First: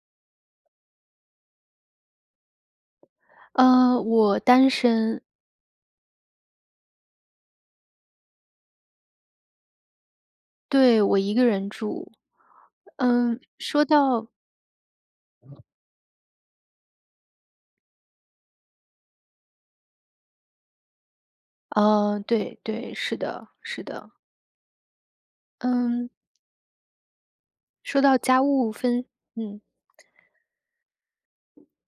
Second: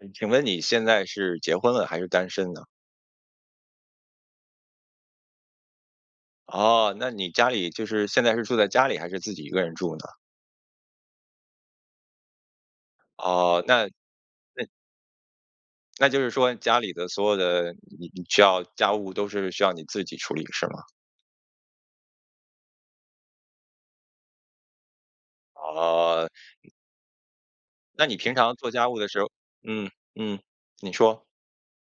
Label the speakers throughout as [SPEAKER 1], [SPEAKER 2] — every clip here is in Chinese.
[SPEAKER 1] 嗯，请问你现在是结婚了，还是单身呢？
[SPEAKER 2] 嗯，我单身。
[SPEAKER 1] 哦，那你家里就是现在是住在家里，还是自己一个人住呢？
[SPEAKER 2] 对，我一个人住。嗯，
[SPEAKER 1] 哦，那
[SPEAKER 2] 说到
[SPEAKER 1] 那那就是说家里的所有的你你需要家务都是需要你自己处理，是吗？
[SPEAKER 2] 嗯，对对。是的是的。嗯。
[SPEAKER 1] 哦。
[SPEAKER 2] 说
[SPEAKER 1] 那你
[SPEAKER 2] 到
[SPEAKER 1] 平
[SPEAKER 2] 家
[SPEAKER 1] 常做
[SPEAKER 2] 务
[SPEAKER 1] 家务
[SPEAKER 2] 分
[SPEAKER 1] 的时候
[SPEAKER 2] 嗯。
[SPEAKER 1] 嗯嗯，你说。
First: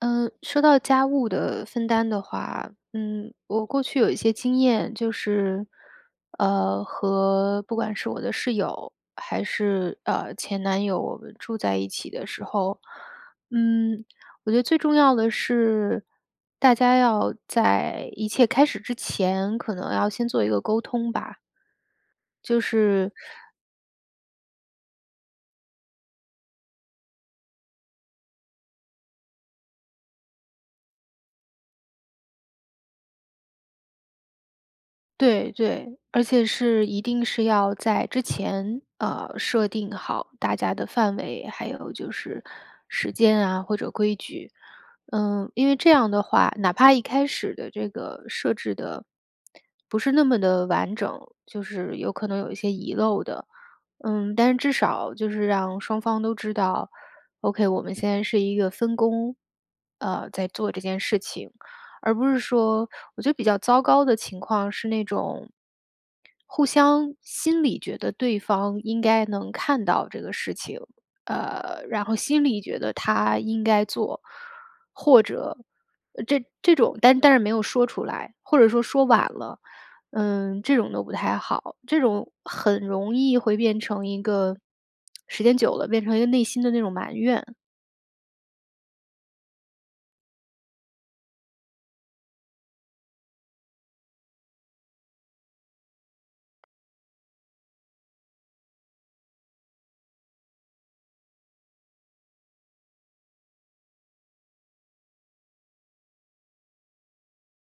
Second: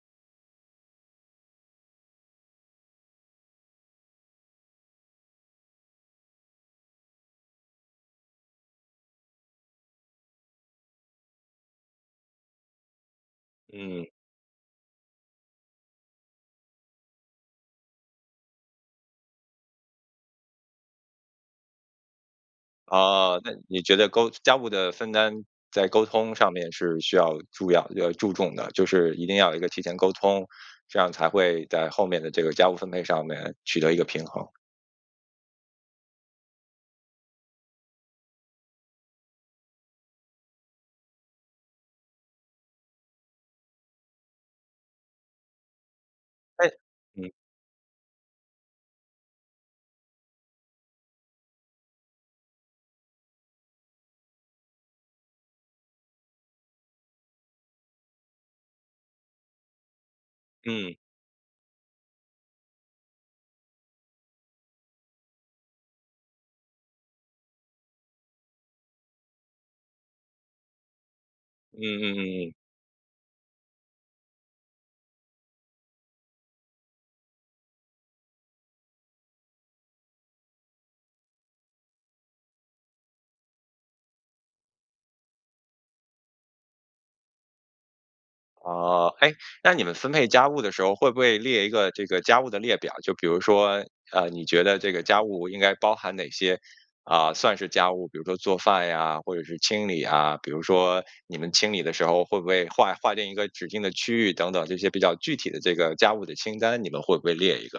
[SPEAKER 2] 嗯，说到家务的分担的话，嗯，我过去有一些经验。就是，呃，和不管是我的室友，还是，呃，前男友，我们住在一起的时候，嗯，
[SPEAKER 1] 嗯。
[SPEAKER 2] 我觉得最重要的是，大家要在一切开始之前，可能要先做一个沟通吧。就是
[SPEAKER 1] 哦，那你觉得沟家家务的分担在沟通上面，是需要注养呃，注重的，就是一定要有一个提前沟通，这样才会在后面的这个家务分配上面，取得一个平衡。
[SPEAKER 2] 对对，而且是一定是要在之前，呃，设定好大家的范围，还有就是时间啊或者规矩。嗯，因为这样的话，
[SPEAKER 1] 那
[SPEAKER 2] 哪怕一开
[SPEAKER 1] 嗯。
[SPEAKER 2] 始的这个设置的不是那么地完整，就是可能有些遗漏的，嗯，但至少就是让双方都知道：“OK，我们现在是一个分工，呃，在做这
[SPEAKER 1] 嗯。
[SPEAKER 2] 件事情”。而不是说我觉得比较糟糕的情况，是那种互相心里觉得对方应该能看到这个事情，
[SPEAKER 1] 嗯
[SPEAKER 2] 呃，然
[SPEAKER 1] 嗯
[SPEAKER 2] 后心
[SPEAKER 1] 嗯嗯。
[SPEAKER 2] 里觉得他应该做，或者呃，这这种但但是没有说出来，或者说说晚了，嗯，这种都不太好。这种很容易会变成一个时间久了，变成一个内心的那种埋怨。
[SPEAKER 1] 哦，哎，那你们分配家务的时候，会不会列一个这个家务的列表？就比如说，呃，你觉得这个家务应该包含哪些呃，算是家务，比如做饭呀，或者是清理呀。比如说，你们清理的时候，会不会划划定一个指定的区域等等，这些比较具体的这个家务的清单，你们会不会列一个？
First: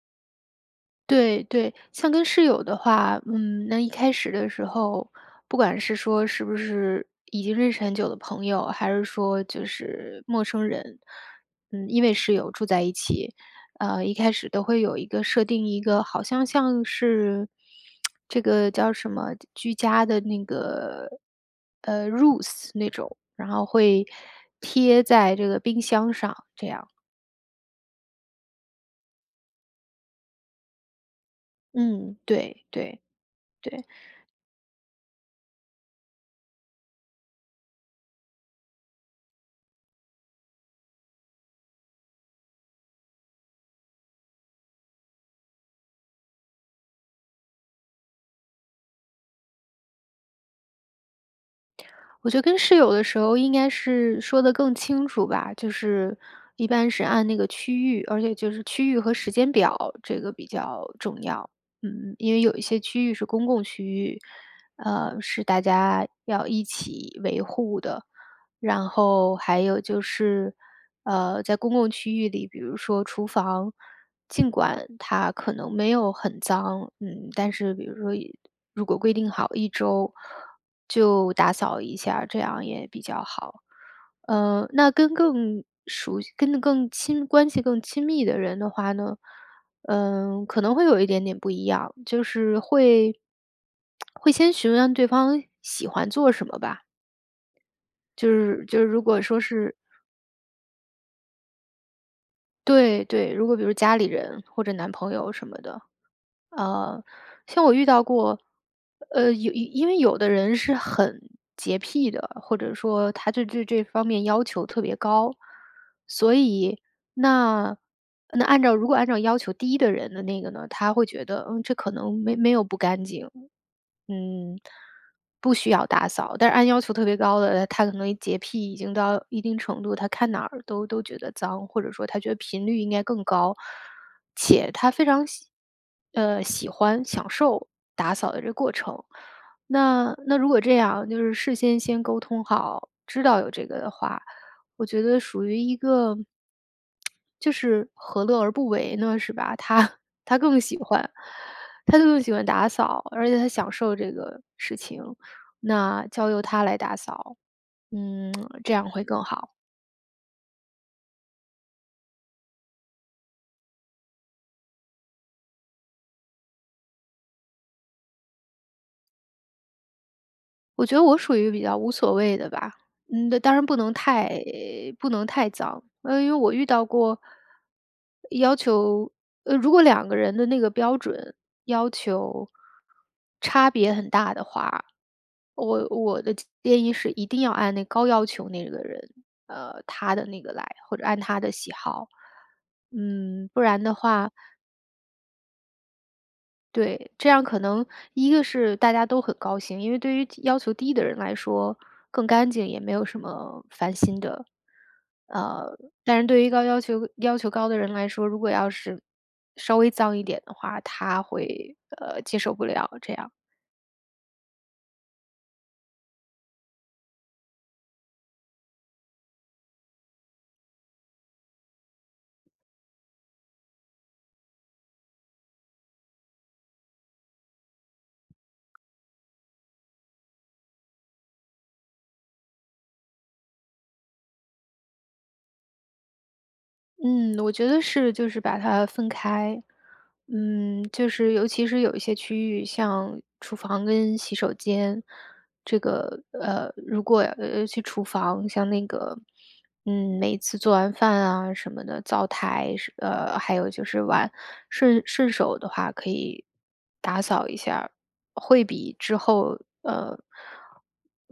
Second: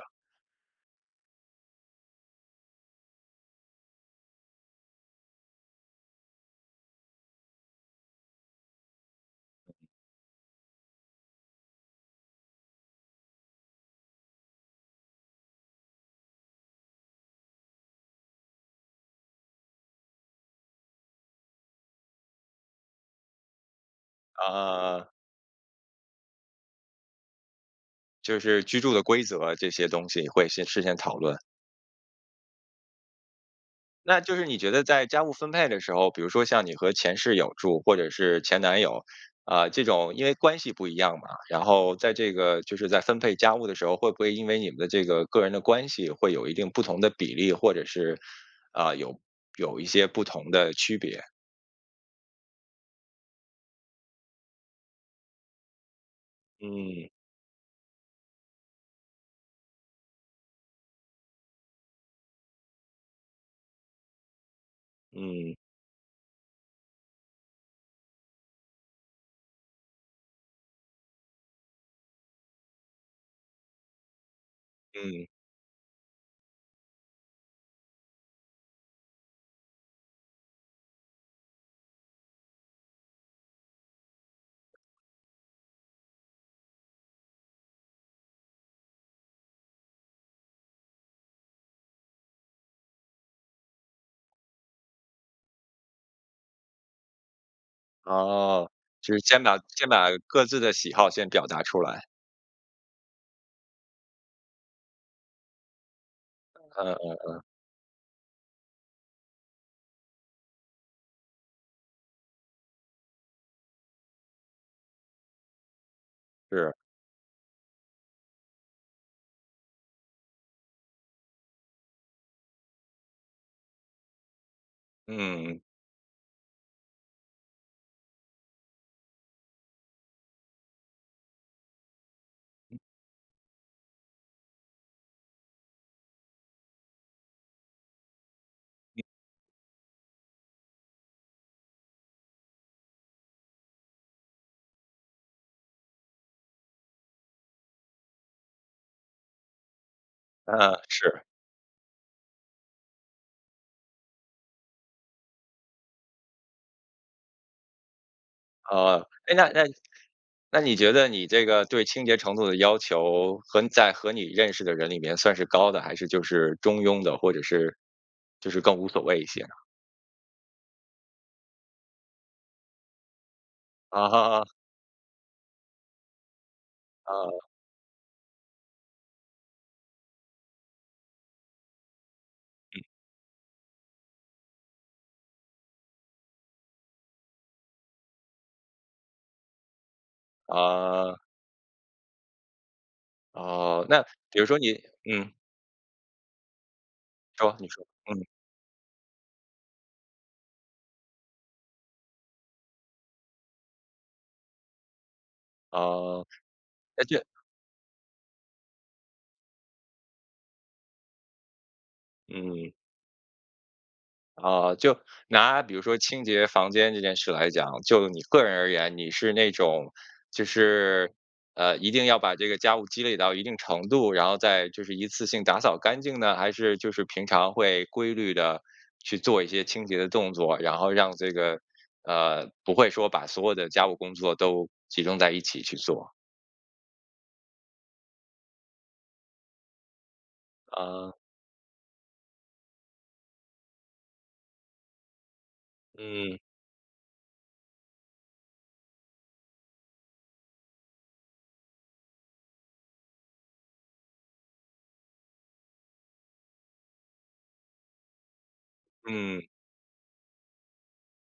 [SPEAKER 2] 对对。像跟室友的话，嗯，那一开始的时候，不管是说是不是已经认识很久的朋友，还是说就是陌生人，嗯，因为室友住在一起，呃，一开始都会有一个设定一个好像像是 这个叫什么？居家的那个，呃，rules 那种，然后会
[SPEAKER 1] 嗯嗯
[SPEAKER 2] 贴
[SPEAKER 1] 嗯。
[SPEAKER 2] 在这个冰箱上，这样。
[SPEAKER 1] 就是居住的规则，这些东西，会先事先讨论？
[SPEAKER 2] 嗯，对对，对。
[SPEAKER 1] 那就是你觉得在家务分配的时候，比如说像你和前室友住，或者是前男友，呃，这种因为关系不一样嘛，然后在这个就是在分配家务的时候，会不会因为你们的这个个人的关系，会有一定不同的比例，或者是，呃，有有一些不同的区别？
[SPEAKER 2] 我觉得跟室友的时候，应该是说得更清楚吧。就是一般是
[SPEAKER 1] 嗯。
[SPEAKER 2] 按那个区域，而且就是区域和时间表，这个比较重要，嗯。因为有一些区域是公共区域，呃，是
[SPEAKER 1] 嗯。
[SPEAKER 2] 大家要一起维护的。然后还有就是，呃，在公共区域里，比如说厨房，尽管
[SPEAKER 1] 嗯。
[SPEAKER 2] 它可能没有很脏，嗯，但是比如说一如果规定好1周就打扫一下，这样也比较好。呃，那跟更熟悉跟更亲关系更亲密的人的话呢，嗯，可能会有一点点不一样。就是会会先询问对方喜欢做什么吧。就是
[SPEAKER 1] 哦，
[SPEAKER 2] 就如
[SPEAKER 1] 就是
[SPEAKER 2] 果说
[SPEAKER 1] 先把
[SPEAKER 2] 是
[SPEAKER 1] 先把各自的喜好先表达出来。
[SPEAKER 2] 对对，如果比如说家里人，或者男朋友什么的。
[SPEAKER 1] 嗯
[SPEAKER 2] 呃，
[SPEAKER 1] 嗯嗯。
[SPEAKER 2] 像我遇到过呃，有因为有的人是很洁癖的，或者说他就对这方面要求特别高。所
[SPEAKER 1] 是。
[SPEAKER 2] 以，那那按照如果按照要求低的人的那个呢，他会觉得：“嗯，这可能没没有不干净，嗯，不
[SPEAKER 1] 嗯。
[SPEAKER 2] 需要打扫。”但是按要求特别高的，呃，他可能洁癖已经到一定程度，他看哪儿都都觉得脏，或者说他觉得频率应该更高，且他非常喜呃，喜欢、享受打扫的这过程。那那如果这样就是事先先沟通好，知道有这个的话，我觉得属于一个就是何乐而不为呢，是吧？他他更喜
[SPEAKER 1] 嗯，
[SPEAKER 2] 欢
[SPEAKER 1] 是。
[SPEAKER 2] 他更喜欢打扫，而且他享受这个事情，那交由他来打扫，嗯，这样会
[SPEAKER 1] 哦，
[SPEAKER 2] 更
[SPEAKER 1] 哎，
[SPEAKER 2] 好。
[SPEAKER 1] 那那那你觉得你这个，对清洁程度的要求，和在和你认识的人里面，算是高的还是就是中庸的，或者是就是更无所谓一些呢？
[SPEAKER 2] 我觉得我属于比较无所谓的吧。嗯，当然不能
[SPEAKER 1] 哦
[SPEAKER 2] 太
[SPEAKER 1] 吼。
[SPEAKER 2] 不能太早，啊，因为我遇到过
[SPEAKER 1] 哦。
[SPEAKER 2] 要求呃，如果两个人的那个标准要求
[SPEAKER 1] 嗯。
[SPEAKER 2] 差别很大的话，我我的建议是一定要按那高要求那个人，呃，他的那个来，或者
[SPEAKER 1] 哦。
[SPEAKER 2] 按他的喜好。嗯，不然
[SPEAKER 1] 哦，
[SPEAKER 2] 的
[SPEAKER 1] 那
[SPEAKER 2] 话
[SPEAKER 1] 比如说你嗯。
[SPEAKER 2] 对，这样
[SPEAKER 1] 说，
[SPEAKER 2] 可
[SPEAKER 1] 你说，
[SPEAKER 2] 能
[SPEAKER 1] 嗯。
[SPEAKER 2] 一个是大家都很高兴，因为对于低要求低的人来说，更干净也没有什么烦心的。呃，但
[SPEAKER 1] 哦，
[SPEAKER 2] 是对于高要
[SPEAKER 1] 诶
[SPEAKER 2] 求
[SPEAKER 1] 对。
[SPEAKER 2] 要求高的人来说，如果要是稍微脏一点的话，他会，呃，接受不
[SPEAKER 1] 嗯。
[SPEAKER 2] 了这样。
[SPEAKER 1] 哦，就拿比如说清洁房间这件事来讲，就你个人而言你是那种就是，呃，一定要把这个家务积累到一定程度然后再就是一次性打扫干净呢？还是就是平常会规律地去做一些清洁的动作，然后让这个呃，不会说把所有的家务工作都集中在一起去做？
[SPEAKER 2] 嗯，我觉得是就是把它分开。嗯，就
[SPEAKER 1] 哦。
[SPEAKER 2] 是尤其是有一些区域像厨房跟洗手间，这个，
[SPEAKER 1] 嗯。
[SPEAKER 2] 呃，如果，呃，尤其厨房像那个嗯，每次做完饭啊，什么的，灶台是呃，还有就是碗，顺顺手的话可以打扫一下儿。会比之
[SPEAKER 1] 嗯。
[SPEAKER 2] 后呃，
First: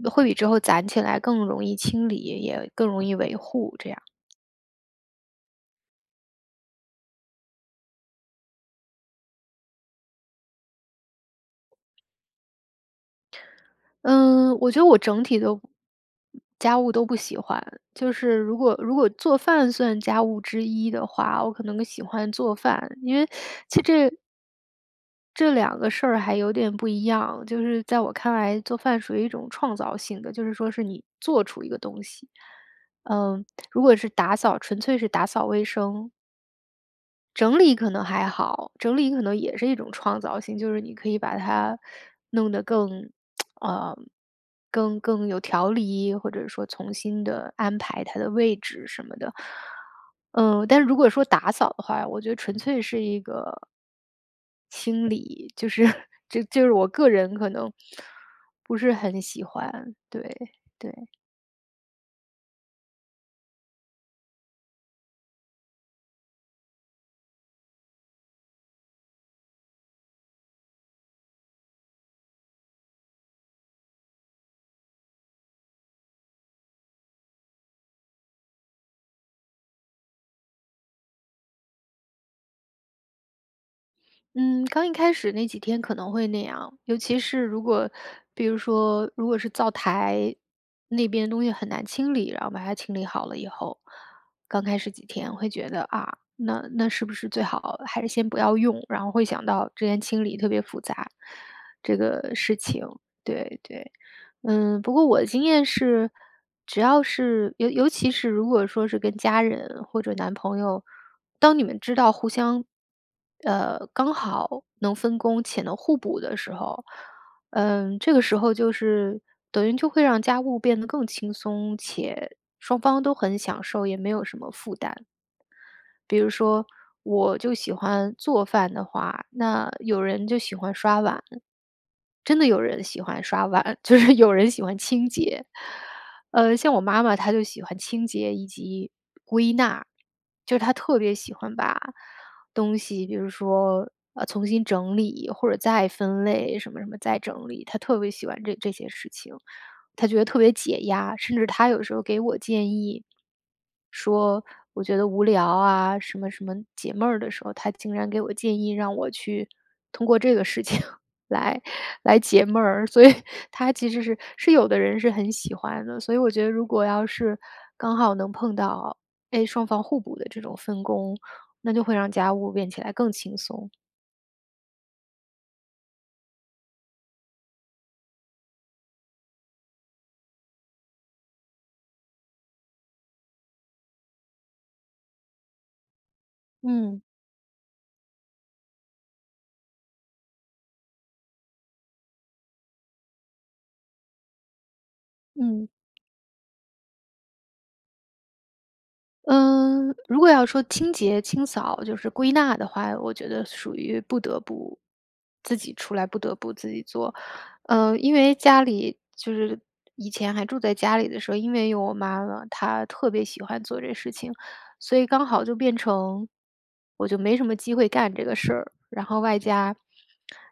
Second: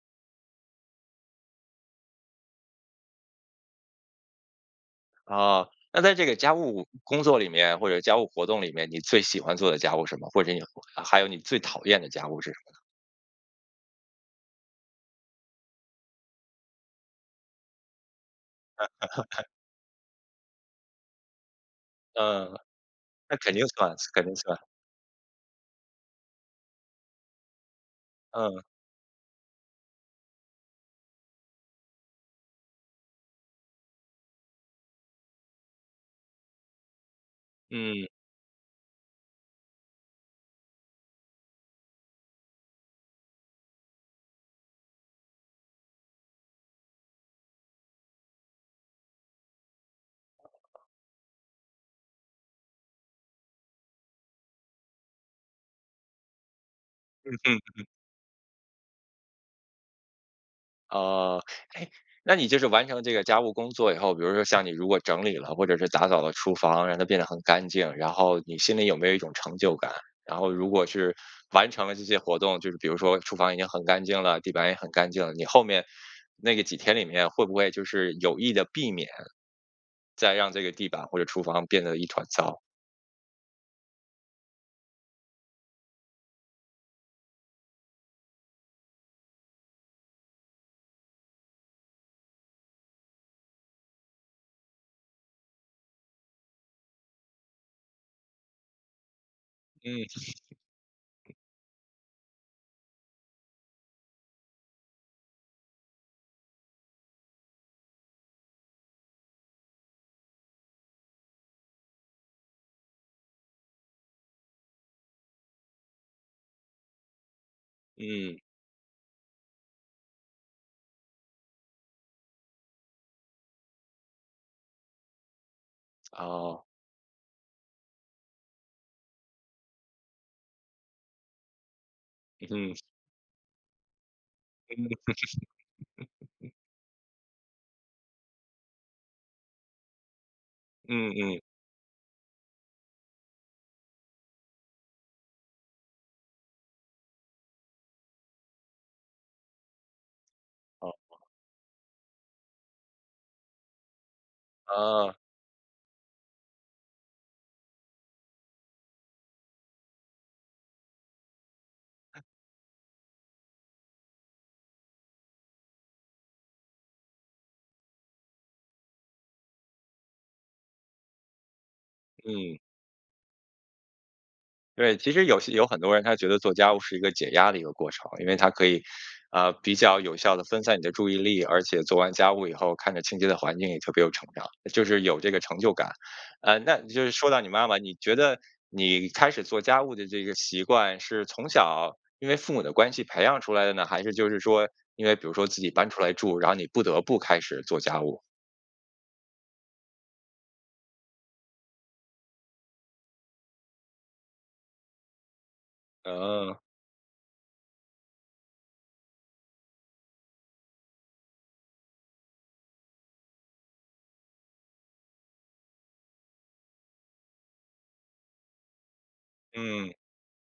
[SPEAKER 2] 会比之后攒起来更容易清理，也更容易维护这样。
[SPEAKER 1] 哦。那在这个家务工作里面，或者家务活动里面，你最喜欢做的家务是什么？或者你还有你最讨厌的家务是什么呢？
[SPEAKER 2] 嗯，我觉得我整体都家务都不喜欢。就是如果如果做 饭算家务之一的话，我可能更喜欢
[SPEAKER 1] 嗯，
[SPEAKER 2] 做饭。因为
[SPEAKER 1] 那肯定
[SPEAKER 2] 其
[SPEAKER 1] 算，
[SPEAKER 2] 这
[SPEAKER 1] 肯定算。
[SPEAKER 2] 这两个事儿还有点不一样，就是在我看来
[SPEAKER 1] 嗯。
[SPEAKER 2] 做饭属于一种创造性的，就是说是你做出一个东西。嗯，如果是打扫纯粹是打扫卫生整理可能
[SPEAKER 1] 嗯。
[SPEAKER 2] 还好，整理可能也是一种创造性。就是你可以把它弄得更 呃，更更有条理或者说重新地安排它的位置什么的。嗯，但如果说打扫的话，我觉得纯粹是一个清理，就是就就是我个
[SPEAKER 1] 嗯
[SPEAKER 2] 人可
[SPEAKER 1] 哼。
[SPEAKER 2] 能
[SPEAKER 1] 嗯。
[SPEAKER 2] 不是很喜欢，对，对。
[SPEAKER 1] 哦，诶，那你就是完成这个家务工作以后，比如说像你如果整理了或者是打扫了厨房，让它变得很干净，然后你心里有没有一种成就感？然后如果是完成了这些活动，就是比如说厨房已经很干净了，地板也很干净了，你后面那个几天里面会不会就是有意地避免再让这个地板或者厨房变得一团糟？
[SPEAKER 2] 嗯，刚一开始那几天可能会那样。尤其是如果比如说，如果是灶台那边东西很难清理，然后把它清理好了以后，刚开始几天我会觉得，啊，那那是不是最好还是先不要用。然后会想到之前
[SPEAKER 1] 嗯。
[SPEAKER 2] 清理特别复杂，这个事情。对，对。嗯，不过我的经验是只要是尤尤其是如果说是跟家人或者男朋友，当你们知道互相呃，刚好能分工且能互补的时候，嗯，这个
[SPEAKER 1] 嗯。
[SPEAKER 2] 时候就是等于就会让家务变得更轻松且双方都很享受，也没有什么负担。比如
[SPEAKER 1] 哦。
[SPEAKER 2] 说我就喜欢做饭的话，那有人就喜欢刷碗。真的有
[SPEAKER 1] 嗯。
[SPEAKER 2] 人喜欢刷碗，就是有人喜欢清洁。呃，像我妈妈她就喜欢清洁以及归纳。就是她特
[SPEAKER 1] 嗯
[SPEAKER 2] 别喜
[SPEAKER 1] 嗯。
[SPEAKER 2] 欢把东西比如说，呃，重新整理或者再分类，什么什么再整理。她特别喜欢这这些事情，她觉得特别解
[SPEAKER 1] 哦。
[SPEAKER 2] 压。甚至她有的时候给我建议，说我觉得
[SPEAKER 1] 呃。
[SPEAKER 2] 无聊啊，什么什么解闷儿的时候，她竟然给我建议，让我去通过这个事情来来解闷儿。所以它其实是是有的人是很喜欢的。所以我觉得如果要是刚好能碰到，诶，双方互补的这种分工，那就会让家务
[SPEAKER 1] 嗯。
[SPEAKER 2] 变起来更轻松。
[SPEAKER 1] 对，其实有些有很多人他觉得做家务是一个解压的一个过程。因为他可以，呃，比较有效地分散你的注意力。而且做完家务以后，看着清洁的环境，也就特别有成长，就是有这个成就感。啊，那你
[SPEAKER 2] 嗯。
[SPEAKER 1] 就是说到你妈妈，你觉得你开始做家务的这个习惯，是从小因为父母的关系培养出来的呢？还是就是说因为比如说自
[SPEAKER 2] 嗯。
[SPEAKER 1] 己搬出来住，然后你不得不开始做家务？
[SPEAKER 2] 嗯，如果要说清洁、清扫，就是归纳的话，我觉得属于不得不自己出来，不得不
[SPEAKER 1] 嗯。
[SPEAKER 2] 自己做。嗯，因为家里就是以前还住在家里的时候，因为有我妈妈，她特别喜欢做这事情，所以刚好就变成我就没什么机会干这个事儿。然后外加
[SPEAKER 1] 嗯。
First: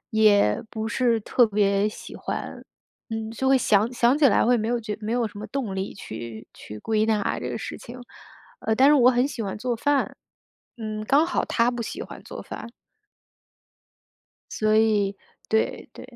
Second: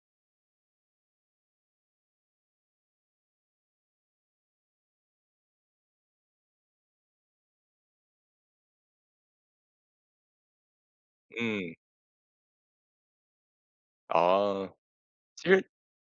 [SPEAKER 2] 也不是特别喜欢，嗯，就会想想起来会没有觉没有什么动力去去归纳这个事情。呃，但是我很喜欢做饭，嗯，刚好她
[SPEAKER 1] 嗯。
[SPEAKER 2] 不喜欢做饭。所
[SPEAKER 1] 哦，
[SPEAKER 2] 以
[SPEAKER 1] 其实
[SPEAKER 2] 对，对。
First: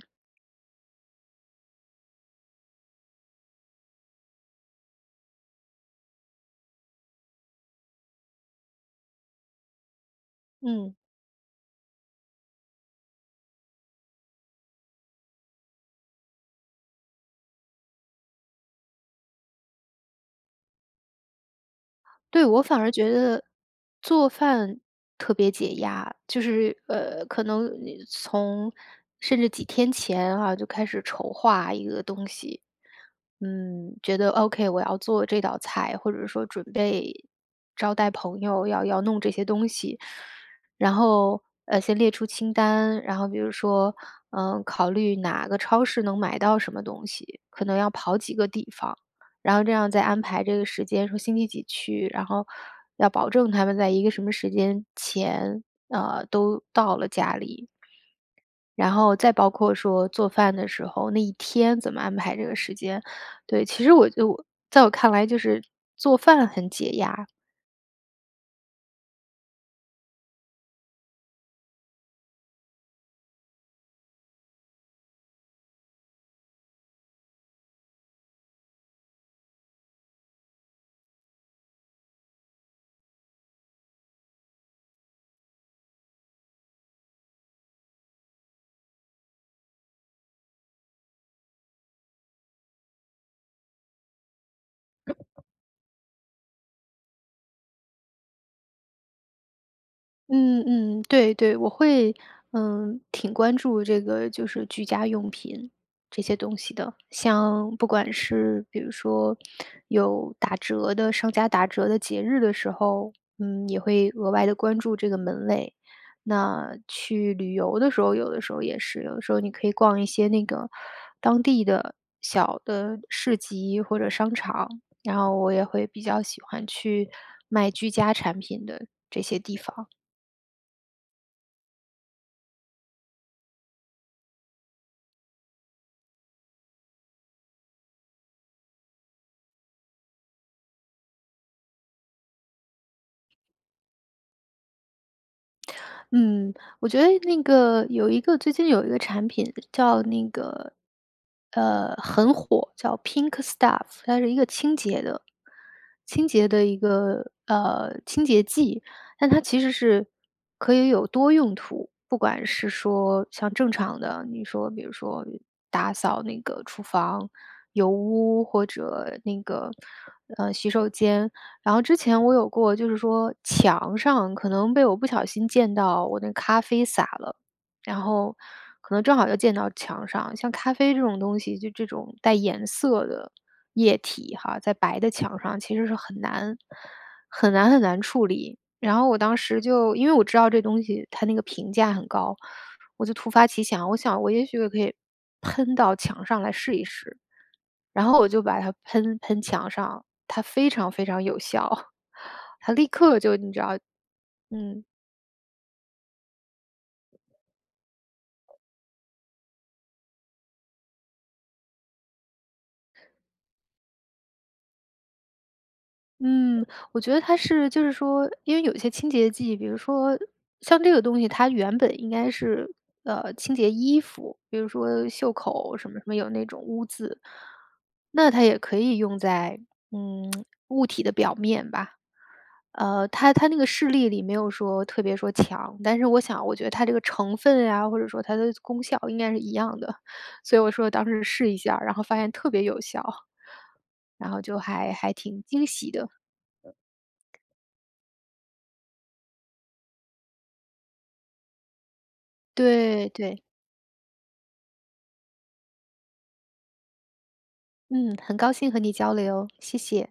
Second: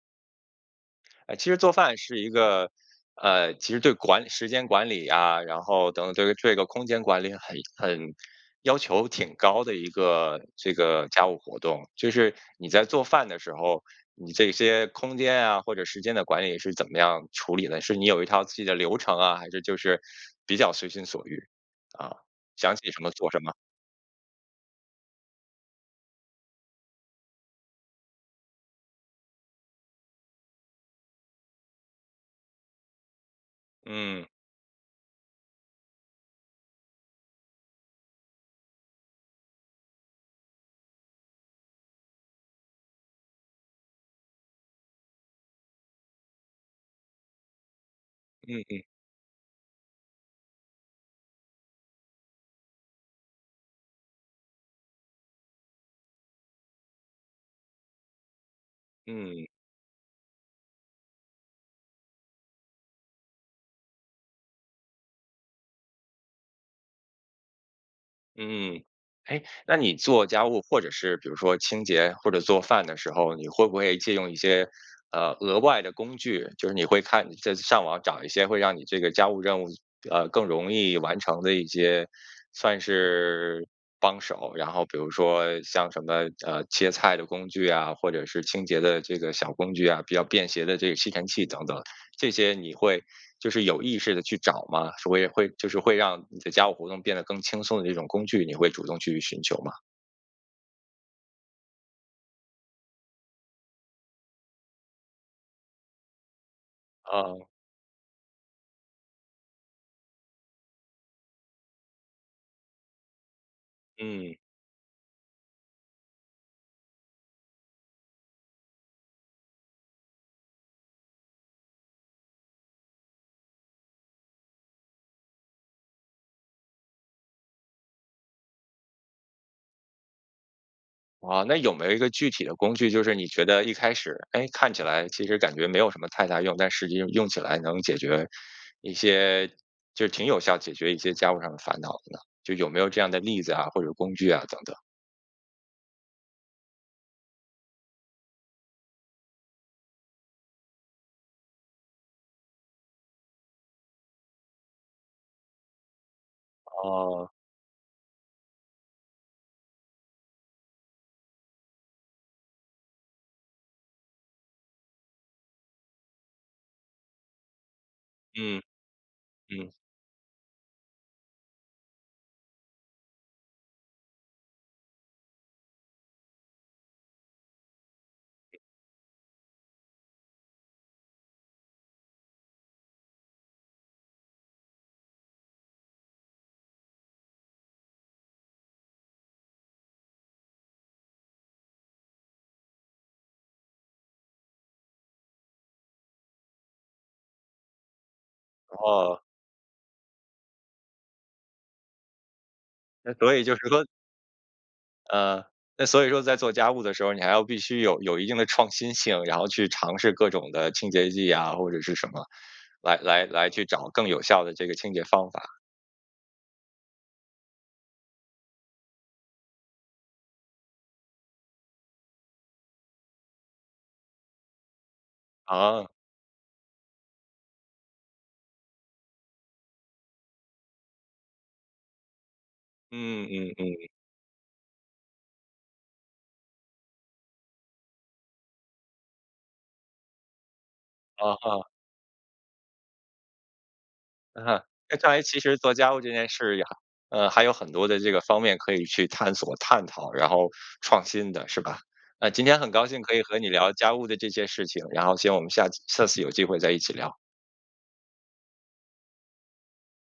[SPEAKER 1] 诶，其实做饭是一个呃，其实对管时间管理呀，然后等对于这个空间管理很很要求挺高的一个这
[SPEAKER 2] 嗯。
[SPEAKER 1] 个家务活动。就是你在做饭的时候，你这些空间啊，或者时间的管理是怎么样处理的？是你有一套自己的流程啊？还是就是比较随心所欲？啊，
[SPEAKER 2] 对，我
[SPEAKER 1] 想
[SPEAKER 2] 反
[SPEAKER 1] 起
[SPEAKER 2] 而
[SPEAKER 1] 什
[SPEAKER 2] 觉
[SPEAKER 1] 么做什
[SPEAKER 2] 得
[SPEAKER 1] 么？
[SPEAKER 2] 做饭特别解压。就是呃，可能你从甚至几天前啊，就开始筹划一个东西。嗯，觉
[SPEAKER 1] 嗯。
[SPEAKER 2] 得：“OK，我要做这道菜。”或者说准备招待朋友，要要弄这些东西。然后，呃，先列出清单，然后比如说，嗯，考虑哪个超市能买到什么东西。可能要跑几个
[SPEAKER 1] 嗯
[SPEAKER 2] 地
[SPEAKER 1] 嗯。
[SPEAKER 2] 方，然后这样再安排这个时间，说星期几去。然后要保证他们在一个什么时间前，呃，都到了家里。然后再
[SPEAKER 1] 嗯。
[SPEAKER 2] 包括说做饭的时候那一天怎么安排这个时间。对，其实我就在我看来就是做饭很解压。
[SPEAKER 1] 嗯。诶，那你做家务，或者是比如说清洁，或者做饭的时候，你会不会借用一些，呃，额外的工具，就是你会看再上网找一些会让你这个家务任务呃，更容易完成的一些算是帮手，然后比如说像什么，呃，切菜的工具啊，或者是清洁的这个小工具啊，比较便携的这个吸尘器等等，这些你会就是有意识地去找吗？是会会就是会让你的家务活动变得更轻松的这种工具，你会主动去寻求吗？
[SPEAKER 2] 嗯，嗯，对，对。我会，嗯，挺关注这个就是居家用品这些东西的。
[SPEAKER 1] 哦。
[SPEAKER 2] 像不管是比如说有打折的商家打折的节日的时候，嗯，也会额
[SPEAKER 1] 嗯。
[SPEAKER 2] 外地关注这个门类。那去旅游的时候有的时候也是，有的时候你可以逛一些那个当地的小的市集或者商场，然后我也会比较喜欢去卖居家产品的这些地方。
[SPEAKER 1] 哦，那有没有一个具体的工具，就是你觉得一开始，诶，看起来其实感觉没有什么太大用，但实际用起来能解决一些就挺有效解决一些家务上的烦恼的呢？就有没有这样的例子啊，或者工具啊等等？
[SPEAKER 2] 嗯。我觉得那个有一个最近有一个产品叫那个呃，很火，叫 pink staff。它是一个清洁的清洁的一
[SPEAKER 1] 哦。
[SPEAKER 2] 个呃，清洁剂。但它其实是可以有多用途。不管是说像正常的，比如说比如说打扫那个厨房油污，
[SPEAKER 1] 嗯，
[SPEAKER 2] 或者那个，
[SPEAKER 1] 嗯。
[SPEAKER 2] 呃，洗手间，然后之前我有过，就是说，墙上可能被我不小心溅到我那个咖啡洒了。然后，可能正好又溅到墙上。像咖啡这种东西，就这种带颜色的液体哈，在白的墙上其实是很难很难很难处理。然后我当时就因为我知道这东西它那个评价很高，我就突发奇想，我想我也许我可以喷到墙上来试一试。然后我就把它喷
[SPEAKER 1] 哦。
[SPEAKER 2] 喷墙上，它非常非常有效。它立
[SPEAKER 1] 诶，
[SPEAKER 2] 刻
[SPEAKER 1] 所
[SPEAKER 2] 就
[SPEAKER 1] 以
[SPEAKER 2] 你
[SPEAKER 1] 就
[SPEAKER 2] 知
[SPEAKER 1] 是
[SPEAKER 2] 道。
[SPEAKER 1] 说
[SPEAKER 2] 嗯。
[SPEAKER 1] 呃，那所以说在做家务的时候你还要必须有有一定的创新性，然后去尝试各种的清洁剂呀或者是什么，来来来去找更有效的这个清洁方法。
[SPEAKER 2] 嗯，我觉得它是就是说因为有一些清洁剂比如说像这个东西它原本应该是，呃，清洁衣服，比如说袖口
[SPEAKER 1] 哦。
[SPEAKER 2] 什么什么，有那种污渍。那它也可以用在，嗯，物体的表面吧。呃，
[SPEAKER 1] 嗯，
[SPEAKER 2] 它它
[SPEAKER 1] 嗯，
[SPEAKER 2] 那个
[SPEAKER 1] 嗯。
[SPEAKER 2] 示例里没有说，特别说墙，但是我想我觉得它这个成分呀，或者说它的功效应该是一样的。所以我说当时
[SPEAKER 1] 啊
[SPEAKER 2] 试一
[SPEAKER 1] 哈。
[SPEAKER 2] 下，然后发现特别有效，然后
[SPEAKER 1] 嗯
[SPEAKER 2] 就
[SPEAKER 1] 哼。
[SPEAKER 2] 还
[SPEAKER 1] 那看
[SPEAKER 2] 还
[SPEAKER 1] 来其
[SPEAKER 2] 挺
[SPEAKER 1] 实
[SPEAKER 2] 惊
[SPEAKER 1] 做
[SPEAKER 2] 喜
[SPEAKER 1] 家务
[SPEAKER 2] 的。
[SPEAKER 1] 这件事也还嗯，还有很多的这个方面可以去探索、探讨，然后创新的是吧？呃，今天很高兴
[SPEAKER 2] 对，
[SPEAKER 1] 可以和
[SPEAKER 2] 对。
[SPEAKER 1] 你聊家务的这些事情，然后，行，我们下次下次有机会再一起聊。
[SPEAKER 2] 嗯，很高兴和你交流，谢谢。